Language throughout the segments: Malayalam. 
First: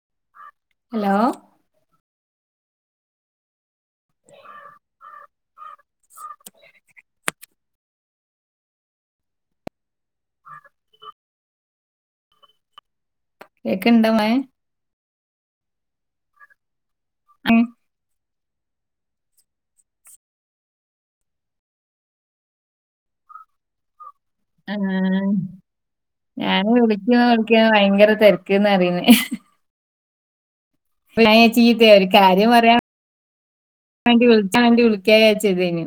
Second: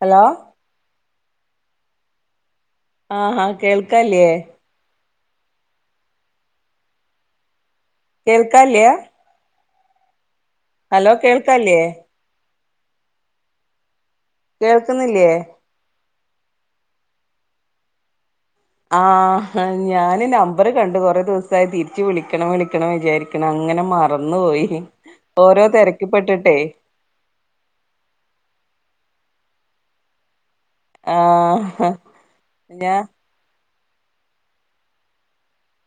ഹലോ ഹലോ ആഹ് ഹ കേൾക്കല്ലേ കേൾക്കല്യാ ഹലോ കേൾക്കല്ലേ കേക്കണിണ്ട് [unintelligible] കേൾക്കുന്നില്ലേ ഉം ആ ഞാന് നമ്പർ കണ്ട് കൊറെ ദിവസായി തിരിച്ച് വിളിക്കണം വിളിക്കണം വിചാരിക്കണം അങ്ങനെ മ ആ തിരക്കിപ്പെട്ടിട്ടെ ഞാൻ വിളിക്കോ വിളിക്ക ഭയങ്കര തിരക്ക്ന്ന് അറിയ ഇപ്പളെ ആഹ് ചീത്തയാ ഒരു കാര്യം പറയാ ഞാ വണ്ടി വിളിച്ച വണ്ടി വിളിക്ക ചാരിച്ചതേനു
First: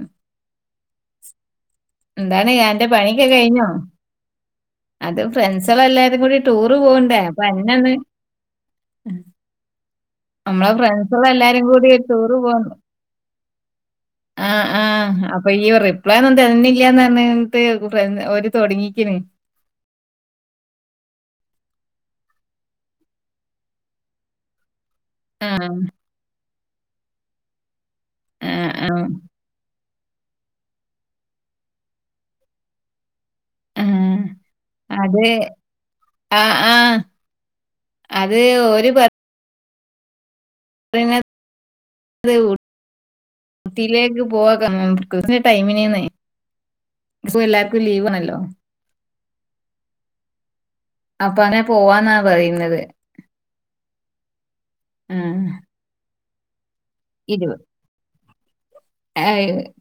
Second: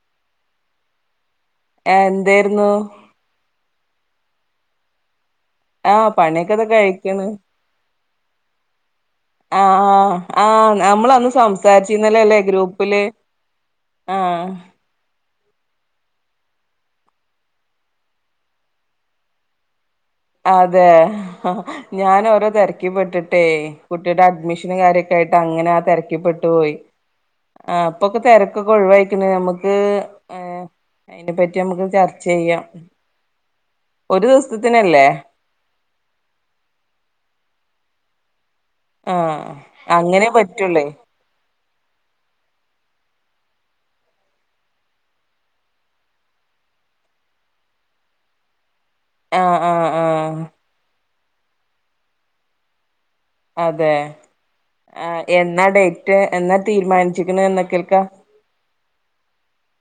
എന്താണ് എന്തായിരുന്നു അന്റെ പണിക്കൊ കഴിഞ്ഞോ അത് ഫ്രണ്ട്സ്ള് ആഹ് എല്ലാരും കൂടി പണിയൊക്കെതാ ടൂറ് പോക്ണ്ടേ കഴിക്കണ് അപ്പൊ അതിനൊന്ന് ആഹ് ആഹ് ആ നമ്മളെ നമ്മള് അന്ന് ഫ്രണ്ട്സുകളെല്ലാരും കൂടി ഒരു സംസാരിച്ചിരുന്നലേ ടൂറ് അല്ലേ പോകണം ഗ്രൂപ്പില് ആഹ് ആ ആ അപ്പൊ ഈ റിപ്ലൈ ഒന്നും തര്ണില്ലാന്ന് പറഞ്ഞിട്ട് [unintelligible] ഓര് തുടങ്ങീക്ക്ന് അതെ ഞാന് ഓരോ തിരക്കിപ്പെട്ടിട്ടേ കുട്ടിയുടെ അഡ്മിഷനും കാര്യൊ [unintelligible] ആയിട്ട് അങ്ങന ആ തെരക്കി പ്പെട്ടു പോയി ആഹ് ഇപ്പൊക്കെ ആ തെരക്കൊക്കെ ആ ഒഴിവായിക്ക്ണ് അമ്മക്ക് ഏഹ് അയ്ന്റെ പറ്റി നമ്മക്ക് ചർച്ച യ്യാ ഒരു സ്ത്തിനല്ലേ ഏഹ് ആഹ് ആഹ് ത് ഒര് പത്ത് ആ അങ്ങനെ പറ്റുള്ളേ [unintelligible] ഊത്തിയിലേക്ക് പോവാ [unintelligible] ടൈമിന് ന്ന് [unintelligible] എല്ലാർക്കും ലീവാണല്ലോ ആഹ് ആഹ് ആഹ് അപ്പ അതാ പോവാന്നാ പറയ്ന്നത് അതെ ആ ആഹ് എന്നാ ഡേറ്റ് എന്നാ തീര്മാനിച്ചിക്ണ് എന്നക്കക്കാ?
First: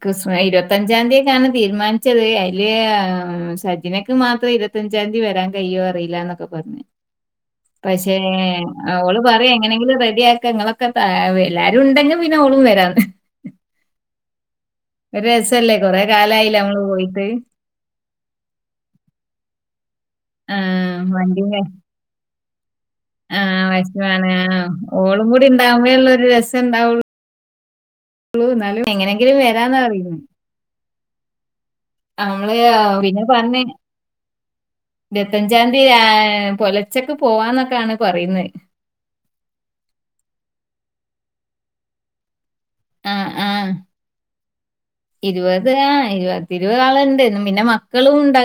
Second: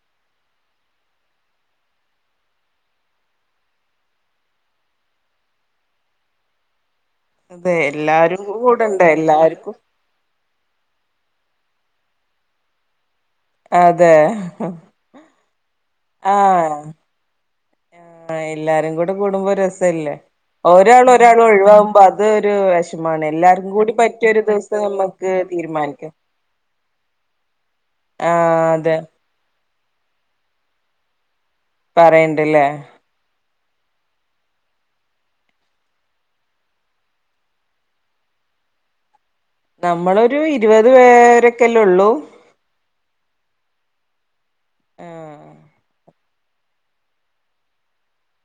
ക്രിസ് ഇരുപത്തഞ്ചാം തിക്കക്കാണ് തീര്മാൻച്ചത് അയ്ല് സജിന ക്ക് മാത്രം ഇരുപത്തഞ്ചാംതി വരാൻ കയ്യോ അറീലന്നൊക്കെ പർഞ്ഞ് അതെ പക്ഷേ എല്ലാരും കൂടണ്ടേ അവള് പറയാ എല്ലാർക്കും എങ്ങനെങ്കിലും റെഡി ആക്ക ഇങ്ങളെ ക്കെ താ എല്ലാരും ഉണ്ടെങ്കി പിന്നെ ഓളും വരാന്ന് അതെ ഒരു രസല്ലേ കൊറെ കാലായിലേ നമ്മള് പോയിട്ട് ആഹ് എല്ലാരും കൂടെ കൂടുമ്പോ രസല്ലേ ആ ഒരാള് ഒരാള് ഒഴിവാകുമ്പോ അത് ഒര് ആഹ് വെശ്മാണ് ദിവസം ഓളും നമ്മക്ക് കൂടി ഉണ്ടാവുമ്പേ ഒള്ളു തീരുമാനിക്കാം ഒരു രസം ഇണ്ടാവോ ആ ള്ളൂ എന്നാലും അതെ എങ്ങനെങ്കിലും വരാന്നറിയ്ണെ അമ്മള് പറയണ്ടല്ലേ പിന്നെ പർഞ് ഇരത്തഞ്ചാംതി പൊലച്ചക്ക് പോവാന്നൊക്കാണ് പറയുന്നെ നമ്മളൊരു ഇരുപത് പേരൊക്കെല്ലേ ഒള്ളൂ ആഹ് ആഹ് ആഹ് ഇരുപത് ആഹ് ഇരുപ പത്തിരുവാള് ണ്ട് പിന്നെ മക്കളും ഉണ്ടാ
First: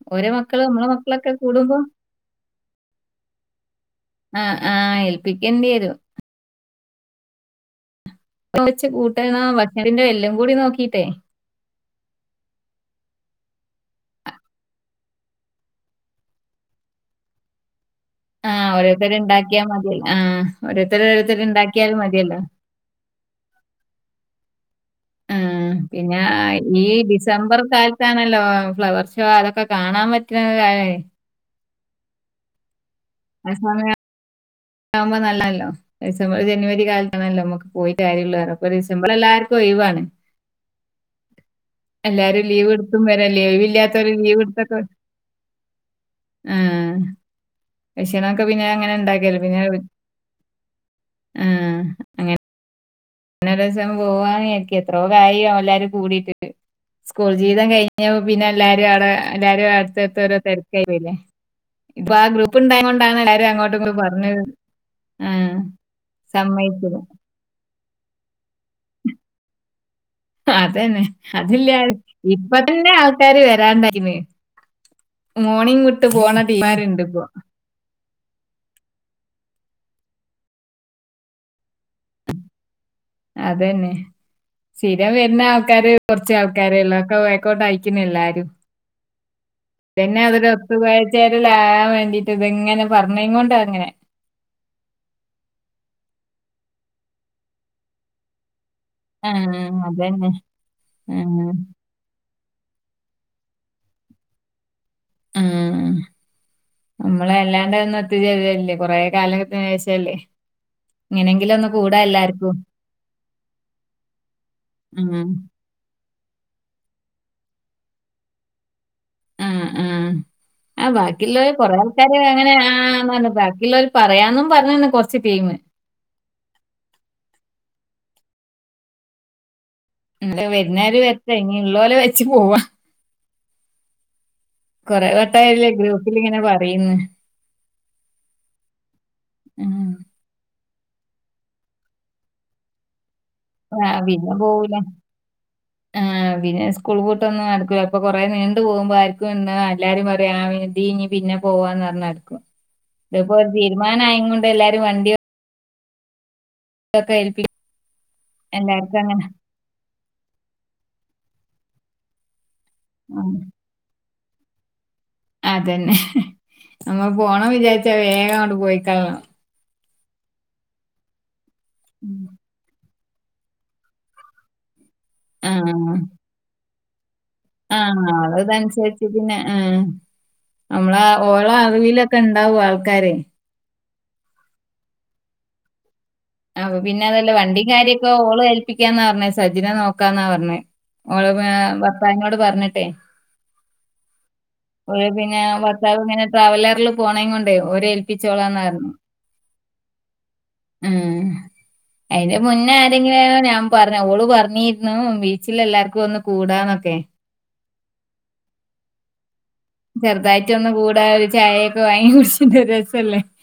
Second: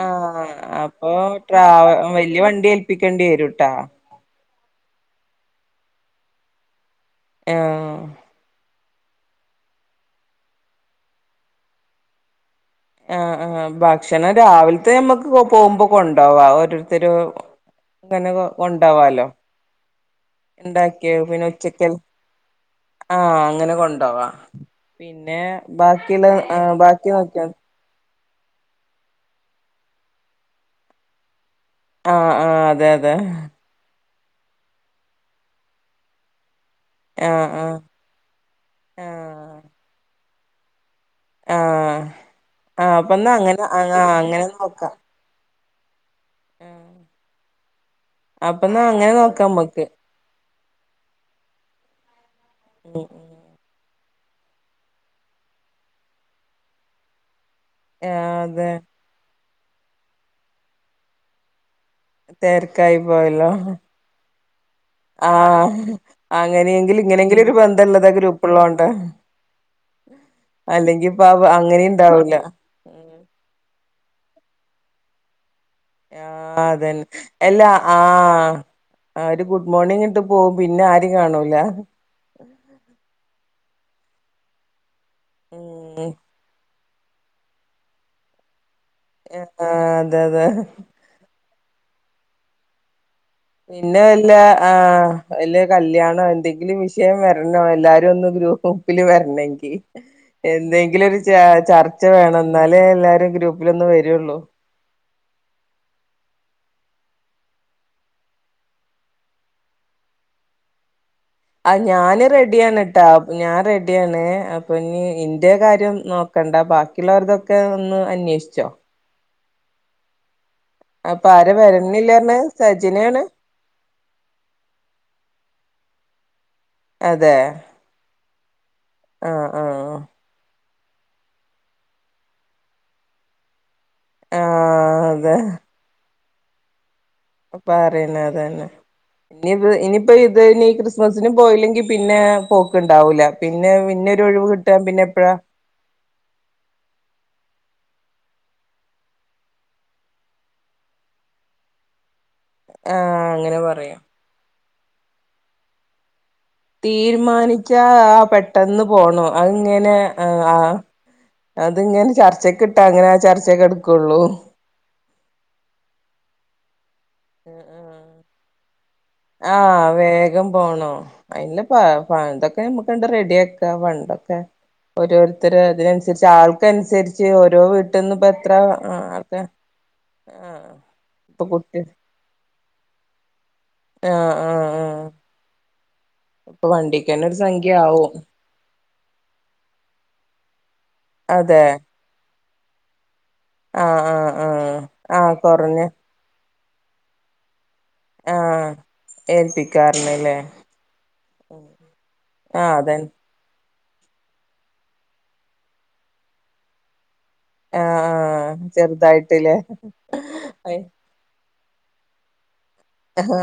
ആഹ് അപ്പൊ ട്രാവ വല്യ വണ്ടി ഏൽപ്പിക്കേണ്ടി വരൂട്ടാ ആഹ് ആഹ് ഏൽപ്പിക്കേണ്ടി വരും ആഹ് വെച്ച് കൂട്ടന്നാ ഭക്ഷണത്തിന്റെ എല്ലും കൂടി നോക്കിട്ടെ ആഹ് [inaudible] ആഹ് ഭക്ഷണം രാവിലത്തെ നമ്മക്ക് പോകുമ്പോ കൊണ്ടവാ ഓരോരുത്തരു തന്നെ ആ ഓരോരുത്തര് കൊണ്ടാവാലോ ഉണ്ടാക്കിയാ മതിയല്ലോ ആ ഓരോരുത്തര് ഉണ്ടാക്കിയ ഓരോരുത്തര് പിന്നെ ഉണ്ടാക്കിയാൽ ഉച്ചക്കൽ മതിയല്ലോ ആഹ് അങ്ങനെ കൊണ്ടോവാ ആ പിന്നെ ബാക്കിയുള്ള ഏഹ് ബാക്കി നോക്കിയ ണല്ലോ ഫ്ലവർ ഷോ അതൊക്കെ കാണാൻ പറ്റുന്നത് [unintelligible] ആഹ് ആഹ് അതെ അതെ ആവുമ്പോ നല്ലല്ലോ ഡിസംബർ ജനുവരി കാലാണല്ലോ ആഹ് നമ്മക്ക് ആഹ് പോയിട്ട് കാര്യള്ളെ ഡിസംബർ ആഹ് എല്ലാർക്കും ഒഴിവാണ് ആഹ് എല്ലാരും ലീവ് ആഹ് എടുത്തും വരെ അപ്പൊന്നാ അങ്ങനെ ഒഴിവ് ആഹ് ഇല്ലാത്തവര് ലീവ് അങ്ങനെ എടുത്തൊക്കെ നോക്കാം ആഹ് [unintelligible] പിന്നെ അപ്പൊന്നാ അങ്ങനെ ഉണ്ടാക്കിയ നോക്കാം പിന്നെ വി നമ്മക്ക് ആഹ് അങ്ങനെ ഉം പിന്ന രസം പോവാ ജാരിക്ക എത്രോ ആയി എലാരു കൂടിട്ട് ട്ട് സ്കൂ ജീതം കഴിഞ്ഞ ആഹ് പിന്നെ അതെ എല്ലാരും അടെ എല്ലാരും അടുത്തടുത്ത ഓരോ തിരക്കായില്ലേ ഇപ്പൊ ആഹ് ഗ്രൂപ്പ് ഉണ്ടായ തെരക്കായി കൊണ്ടാണ് എല്ലാരും പോയല്ലോ അങ്ങോട്ടും ഇങ്ങ പറഞ്ഞ ആഹ് സമ്മതിച്ചത് അങ്ങനെയെങ്കില് ഇങ്ങനെങ്കിലും ഒരു ബന്ധംള്ളത് ആഹ് ഗ്രൂപ്പള്ളോണ്ട അതന്നെ അതില്ല അങ്ങനെ ഇണ്ടാവൂല ഇപ്പ തന്നെ ആൾക്കാര് വരാണ്ടായിന് ആഹ് ടീമാരുണ്ട് അതന്നെ ഇപ്പൊ എല്ലാ ആഹ് ആ ഒരു കു മോർണിങ്ങിട്ട് പോവും പിന്നെ ആരും കാണൂല അതന്നെ സ്ഥിരം വരുന്ന ആൾക്കാര് ഉം കുറച്ച ആൾക്കാരള്ള ഓ ഐ കോട്ടെ ഐ ക്കുന്നു എല്ലാരും ആഹ് തന്നെ അതെ ഡോക്ടർ അതെ അത് പോയാൽ [unintelligible] [unintelligible] വേണ്ടീട്ട് ഇതങ്ങെ പറു പിന്നെ വല ആ വല്യ കല്യാണോ എന്തെങ്ക ലും വിഷയം വരണോ എല്ലാരും ഒന്നും ഗ്രൂഹം പ്പിൽ ആഹ് വരാണെങ്കിൽ അതന്നെ. എന്തെങ്കിലും ഒരു ആഹ് ചർച്ച വേണ എന്നാലേ എല്ലാരും ഗ്രൂപ്പിലൊന്ന വരുള്ളൂ മ് നമ്മള അല്ലാണ്ട് ഒന്ന എത്തിചരുതല്ലേ കൊറെ കാലത്തിന് വേഷല്ലേ ആ ഞാന് റെഡിയാണ് ട്ടെ ഞാൻ റെഡിയാണ് അപ്പൊ ഇന്നി ആഹ് ഇന്റെ കാര്യം നോ കണ്ടാ ബാക്കിയുള്ളവർതൊക്കെ ഒന്ന് അന്വേഷിച്ചോ ആ ആ അ അപ്പൊ ആര ബാക്കിയുള്ളര് കൊറെ ആൾക്കാര് വരണില്ലറഞ്ഞെ അങ്ങനെ ആ ആ സജിനയാണ് പറന്ന് ബാക്കിയുള്ളവര് പറയാന്നും പറഞ്ഞന്ന് കൊറച്ച് ടീമ അതെ അ മ് വരുന്നാല് വരട്ടെ ഇനി ഇള്ളൽ വെച്ചു പോവാ ആ കൊറെ വട്ടായില്ലേ ഗ്രൂപ്പിൽങ്ങനെ പറയന്ന് അപ്പ പറയണ അതന്നെ ഇനി ആഹ്. ഇനിപ്പോ ഇത് ഇീ ക്രിസ്മസിന് പോയില്ലെങ്കിൽ പിന്നെ പോക്ക് ഉണ്ടാവൂല [inaudible] ചെലപ്പം കൊറെ നീണ്ടു പോകുമ്പോ ആർക്കും ഇ എല്ലാരും പറയാ ആതി ഇഞ് പിന്നെ പോവാന്ന് പറഞ്ഞർക്കും ആഹ് അധെപോലെ അങ്ങനെ പറയാ തീരുമാനായ കൊണ്ട് എല്ലാരും വണ്ടി തീരുമാനിക്കാ ആ പെട്ടെന്ന് എല്ലാവർക്കും പോണു അങ്ങനെ അ ഇങ്ങനെ അ ആ അത്ങ്ങനെ ചർച്ചക്കെ ഇട്ടാ അങ്ങനെ ആ ചർച്ചക്ക് ട്ടാ അങ്ങനെ ചർച്ചെ കെടുക്കോള്ളു അതന്നെ നമ്മ പോണം വിചാരിച്ച വേഗം അങ്ങോണ്ട് പോയിക്കളോ ആ വേഗം പോണം അയിന് പ്പ ഹെ എതൊക്കെ റെഡിയ ആക്ക പണ്ടൊക്കെ ഓരോരുത്തര ഉം. അതിനനുസരിച്ച് ആൾക്കനുസരിച്ച് ഓരോ ആ ആ വീട്ടിൽന്ന് ഇപ്പ എത്ര ആ ക്കെ നമ്മള ഓരോ അറിവിലൊക്കെ ഉണ്ടാവും ആൾക്കാർ ആ ആ ആ അപ പിന്നെ അതല്ല വണ്ടി കാര്യൊപ്പ ആവും ഓള് ഏല് പിക്ക ക്ക പറഞ്ഞേ സജിനെ നോക്കാന്നാ പറഞ്ഞേഓള് അതെ ഭർത്താവിനോട് പറഞ്ഞിട്ടെ ആഹ് ആഹ് ആഹ് ഓൾ ആഹ് പിന്നെ കൊറഞ്ഞ ഭർത്താവ് ഇങ്ങനെ ട്രാവലറിൽ പോണെ കൊണ്ടോ ഓരെ ഏൽപ്പിച്ചോളാംന്ന കാരണല്ലേ ഉ അതിന്റെ ആഹ് മുന്നേ അതന്നെ ആരെങ്കിലും [unintelligible] നാം പറഞ്ഞ ഓള് പറഞ്ഞിരുന്നു ബീച്ചിൽ എല്ലാർക്കും ഒന്ന് കൂടാന്നൊക്കെ ആ ആചെറുതായിട്ട് ചെറുതായിട്ട ഒന്നും കൂടാ ഒരു ചായയൊക്കെ വാങ്ങി കുടിച്ചിറ്റ് ഒ ആ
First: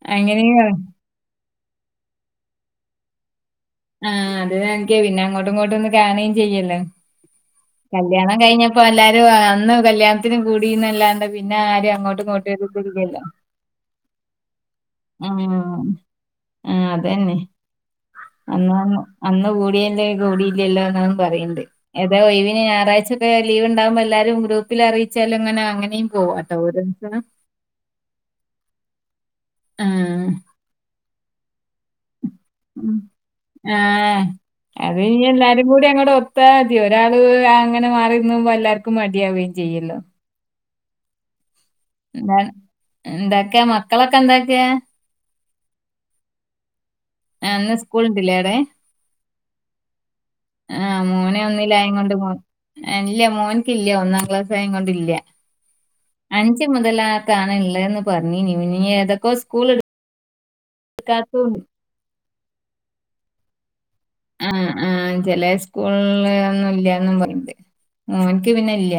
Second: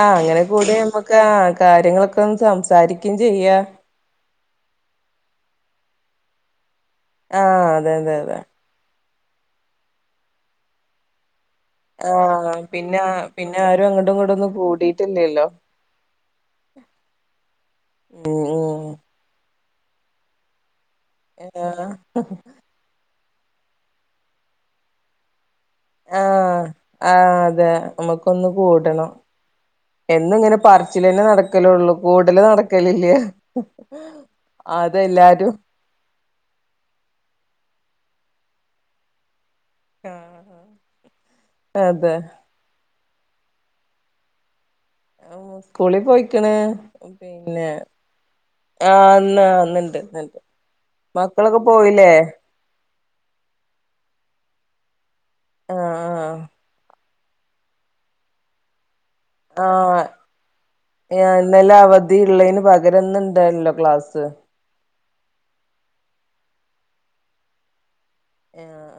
ആ അങ്ങനെ കൂടി പറഞ്ഞു. നമ്മുക്ക് ആ കാര്യങ്ങളൊക്കെ ഒന്ന് സംസാരിക്ക ക്കിം ചെയ്യ ആഅത് എനക്ക്പിന്നെ അങ്ങോട്ടും ഇങ്ങോട്ടും ഒന്ന് കാണുകയും ചെയ്യല്ലോ ആഹ് അതെ അതെ കല്യാണം അതെ കഴിഞ്ഞപ്പോ എല്ലാരും അന്ന് കല്യാണത്തിനും കൂടീന്നല്ലാണ്ട് പിന്നെ ആരിം അങ്ങോട്ടും ഇങ്ങോട്ടും ആഹ് ഒരു ത് പിന്നെ ല്ലല്ലോ പിന്നെ ആരും അങ്ങട്ടും ഇങ്ങട്ടും ഒന്നും ആ കൂടിയിട്ടില്ലല്ലോ ആ അതന്നെ ഉം അ ഉം അന്ന് കൂടി കൂടീല്ലല്ലോ ന്ന് പറയണ്ട് ആഹ് ഏതാ ഓയ്‌വ് ഒരാഴ്ച ക്കെ ലീവ്ണ്ടകുമ്പോ എല്ലാരും ഗ്രൂപ്പിൽ അറിയിച്ചാലുംങ്ങനെ ആ ആ അതെ നമ്മക്കൊന്ന് കൂടണം ആഹ് എന്നും ങ്ങനെ പറിച്ചിൽ തന്നെ നടക്ക ക്കലള്ളൂ കൂടുല് നടക്കലില്ല ആഹ് അത് അതെല്ലാരും എല്ലാരും കൂടി അങ്ങോടെ ഒത്താ മതി ഒരാള് അ അങ്ങനെ മാറിന്ന്പോ എല്ലാർക്കും മടിയാവുകയും ചെയ്യല്ലോ അതെ എന്താക്കെയാ മക്കളൊക്കെ എന്താക്കാ ആ സ്കൂളിൽ പോയിക്കണ് പിന്നെ അന്ന് സ്കൂൾ ഉണ്ടില്ലേ അവിടെ ആനിണ്ട് നിണ്ട് ആ മോനൊന്നിലായൊണ്ട് മൂ ഇല്ല മോനക്ക്ല്ല ഒന്നാം ക്ലാസ് ആയ കൊണ്ടല്ല ആ അഞ്ച് മുതല കാണില്ലേ എന്ന് പറഞ്ഞഞ് ഇനിനി ഏതൊക്കെ ആ സ്കൂൾ എടുക്കാത്തതും ഇന്നല അവധി ളേന്നു പക രം ഇന്ന് ണ്ടല്ലോ ക്ലാസ് ആ ചില സ്കൂള ഒന്നും ഇല്ലന്നും പറയണ്ട് ഓനിക്ക് പിന്നെ ഇല്ല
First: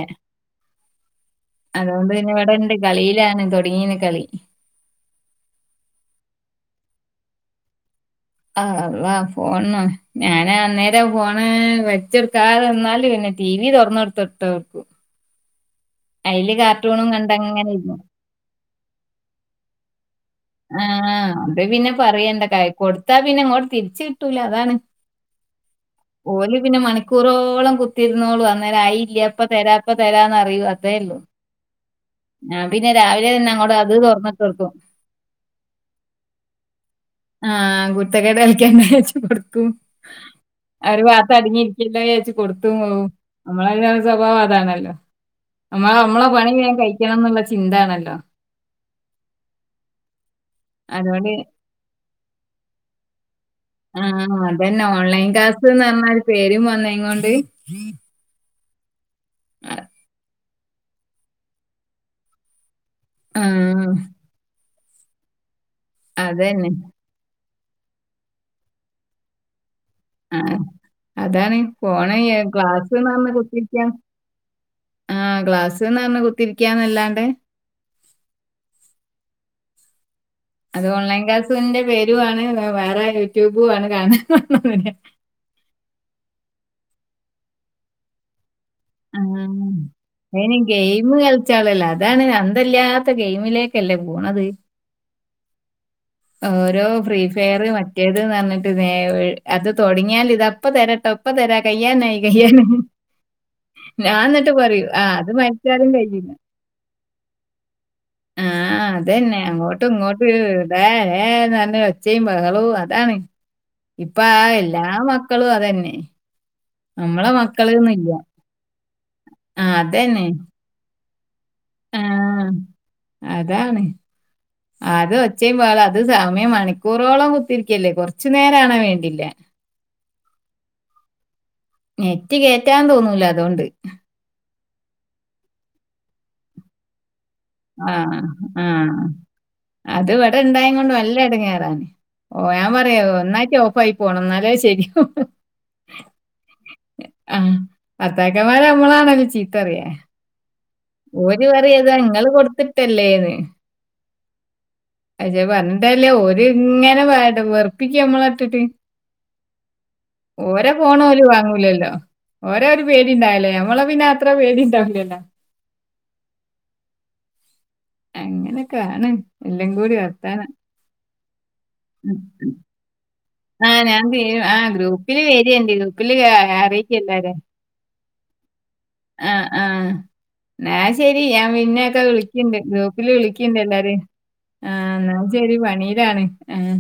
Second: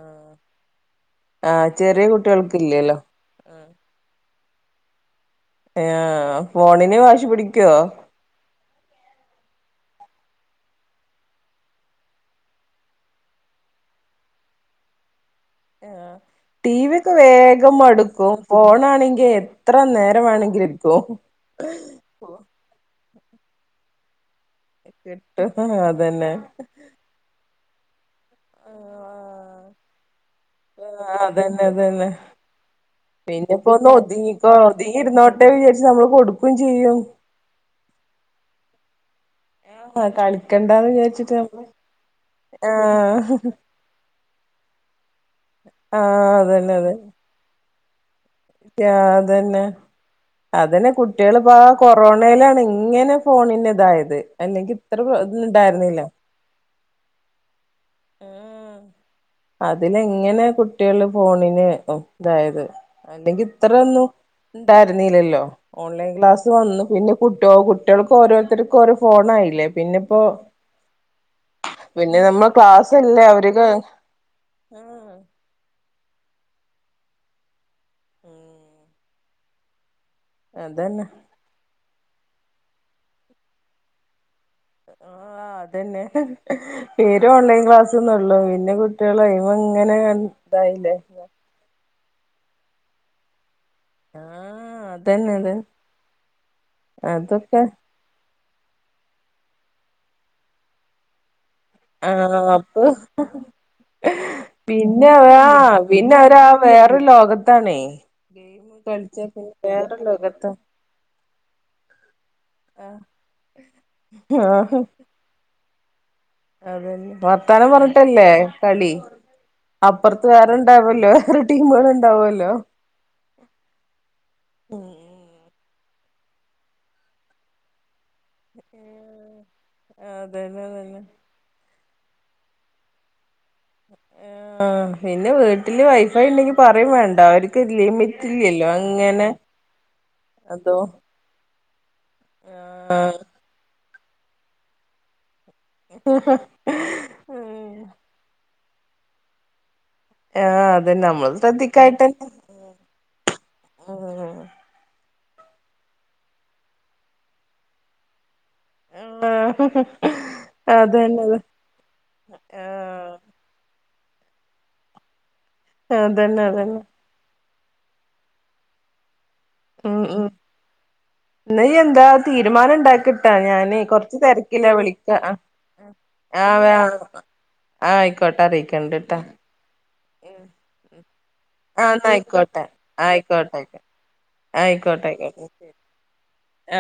ആ ചെറിയ അതുകൊണ്ട് പിന്നെ ഇവിടെണ്ട് കുട്ടികൾക്കില്ലല്ലോ കളിയിലാണ് തുടങ്ങീന്ന് കളി ഹ ഫോണന് വാശി പിടിക്കുവോ ആ അള്ളാ ഫോണ് ഞാന അന്നേരം ഫോണ് വെച്ചെടുക്കാതെ നിന്നാൽ പിന്നെ ടി വി തുറന്നെടുത്തിട്ടവർക്കും ആ ടി വി ഒക്കെ കണ്ടങ്ങനെ വേഗം ഇരുന്നു മടുക്കും ഫോൺ ആണെങ്കിൽ എത്ര നേര ആ അത് പിന്നെ പറയണ്ട ക കൊടുത്താ പിന്നെ ഇങ്ങോട്ട് തിരിച്ച കിട്ടൂല അതാണ് കിട്ടും അതന്നെ ഓല് പിന്നെ മണിക്കൂറോളം തിരുന്നോളു അന്നേര ആയി ഇല്ലയപ്പ ആഹ് തരാപ്പ തരാന്ന് അറിയൂ അതേല്ലോ അതന്നെ അതന്നെ ആ പിന്നെ രാവിലെ തന്നെ പിന്നെപ്പോ അങ്ങോട്ട ഒന്ന് അത് ഒതുങ്ങിക്കോ തുറന്നട്ടോടുക്കും ഒതുങ്ങി ഇരുന്നോട്ടെ വിചാരിച്ച് നമ്മള് കൊടുക്കും ചെയ്യും ആ കുരുത്തക്കേട് കളിക്കണ്ട വെച്ച് കൊടുക്കും ആഹ് കളിക്കണ്ടാന്ന് അവര് ഭാത്ത വിചാരിച്ചിട്ട് നമ്മള് അടങ്ങിയിരിക്കല്ലോ ചച്ച കൊടുത്തു പോവും ആഹ് നമ്മളതിന സ്വഭാവം നമ്മൾക്ക് നമ്മളെ ആഹ് പണി വേഗം അതന്നെ അതെ കയ്ക്കണമ് ന്ന് ള്ള ചിന്ത ആണ ല്ലോ അതന്നെ അതന്നെ അതുകൊണ്ട് കുട്ടികൾപ്പ ആ കൊറോണയിലാണ് ഇങ്ങനെ ഫോണിന്റെ ഇതായത് അല്ലെങ്കി ഇത്ര ക്ലാസ്സ്‌ ന്ന് ഇണ്ടായിരുന്നില്ല പറഞ്ഞ പേര് ണ്ട് ആ അതിലെങ്ങനെ കുട്ടികള് ഫോണിന് ഇതായത് അല്ലെങ്കി ഇത്ര ആഹ് ഒന്നും ഉണ്ടായിരുന്നില്ലല്ലോ ഓൺലൈൻ ക്ലാസ് അതന്നെ. വന്നു പിന്നെ ഇട്ടോ കുട്ടികൾക്ക് ഓരോരുത്തർക്കും ഒരു ഫോൺ ആയ് ല്ലേ പിന്നെപ്പോ ആഹ് അതാണ് ഫോണ് പിന്നെ നമ്മൾ ക്ലാസ്സ്ന്ന് ക്ലാസ്സ്ല്ലേ പറഞ്ഞ് അവർ കുത്തിരിക്കാ ആ ബസന്ന് പറഞ് കുത്തിരിക്കന്നല്ലാണ്ട് അത് അതന്നെ ഓൺലൈൻ ക്ലാസ്സിന്റെ പേരു ആണ് വേറെ യൂട്യൂബു ആണ് കാണുന്നത് ആ അതന്നെ പേര് ഓൺലൈൻ ക്ലാസ്സ ഒന്നള്ളോ പിന്നെ കുട്ടികൾയുമ്പോ ആഹ്. ഇങ്ങനെ ഇതായില്ലേ അതാണ്ഞ അന്തല്ലാത്ത ഗെയിമിലേക്ക് ല്ലേ പോണത് ആഹ് അതന്നെ അതന്നെ ഓരോ ഫ്രീ ഫയർ അതൊക്കെ മറ്റേതന് പറഞ്ഞ അത് തുടങ്ങിയൽ ഇത്പ്പ തരട്ടോ ഒപ്പ തരാ ആ കയ്യാനായി കയ്യാനായി അപ്പൊ ഞാൻ എന്നിട്ട് പറയും ആ പിന്നെ അത് അവരാ ആ മരിച്ചാലും പിന്നെ കഴിയില്ല അവരാ വേറൊരു ലോകത്താണേ ഗെയിം ആ കളിച്ചാ അതെന്നെ പിന്നെ അങ്ങോട്ടും വേറെ ഇങ്ങോട്ട് ലോകത്താ ബെ ഏ ന്ന് പറഞ് ഒച്ചയും ബഹളവും അതാണ് ഇപ്പ എല്ലാ മക്കളും അതെന്നെ അതന്നെ വർത്താനം പറഞ്ഞിട്ടല്ലേ കളി ആ അതന്നെ അപ്പുറത്ത് വേറെണ്ടാവല്ലോ ആ അതാണ് ആകെ ഒച്ചേയും ബഹളോണ് അത് സമയം മണിക്കൂറോളം കുത്തിരിക്കല്ലേ കൊറ ഉം അ തന്നെ തന്നെ നെറ്റ് കേറ്റാൻ തോന്നൂല അതൊണ്ട് ആ പിന്നെ വീട്ടില് വൈഫൈ ഉണ്ടെങ്കി പറയും വേണ്ട അവര് ക്ക് ആഹ്. ലിമിറ്റ്ല്ലല്ലോ ആഹ്. അങ്ങനെ അത് ഇവിടെ അതോ ഇണ്ടായേം കൊണ്ട് നല്ല എടങ്ങേറാണ്. ഓ ഞാൻ പറയാ ഒന്നായിട്ട് ഓഫ് ആയി പോണം എന്നാലേ ശരി ഉം അവരെ നമ്മളാണല്ലോ ചീത്തപറിയ ആഹ് അതന്നെ നമ്മള് ഓര് പറിയതാ ശ്രദ്ധിക്കായിട്ടന്നെ നിങ്ങള് കൊടുത്തിട്ടല്ലേന്ന് ആഹ് അത് പറഞ്ഞിട്ടകാര്യല്ല ഓര് ഇങ്ങനെ വ വെറുപ്പിക്ക നമ്മള ഇട്ടിട്ട് ആഹ് ഓരോ ഫോൺ അതന്നെ ഓല് അത് വാങ്ങൂലല്ലോ ഓരെ ഒരു ആഹ് പേടിണ്ടാവല്ലോ ഞമ്മളെ പിന്ന അത്ര പേടിയുണ്ടാവില്ലല്ലോ ആ അതന്നെ അതന്നെ അങ്ങനെക്കാണ് ഉം ഉം എന്നാ ഇനി എന്താ ഉം. തീരുമാനം ഉണ്ടാക്ക് ട്ടാ ഞാന് ആഹ് ഞാൻ കൊറച്ച് തീരു തിരക്കില ആഹ് വിളിക്ക ഗ്രൂപ്പില് വരേണ്ടി. ഗ്രൂപ്പില് ആഹ് ആഹ അറിയിക്ക് എല്ലാരേം. ആയിക്കോട്ടെ അറിയിക്കണ്ടിട്ടാ ന്നാ ശെരി ഞാൻ പിന്നെ ഒക്കെ വിളിക്കിണ്ട് ആയിക്കോട്ടെ ഗ്രൂപ്പില് ആയിക്കോട്ടെ വിളിക്കിണ്ട് ആയിക്കോട്ടെ എല്ലാരെയും ആഹ ആയിക്കോട്ടെ എന്നാൽ ശരി ആയിക്കോട്ടെ പണിയിലാണ് ആഹ്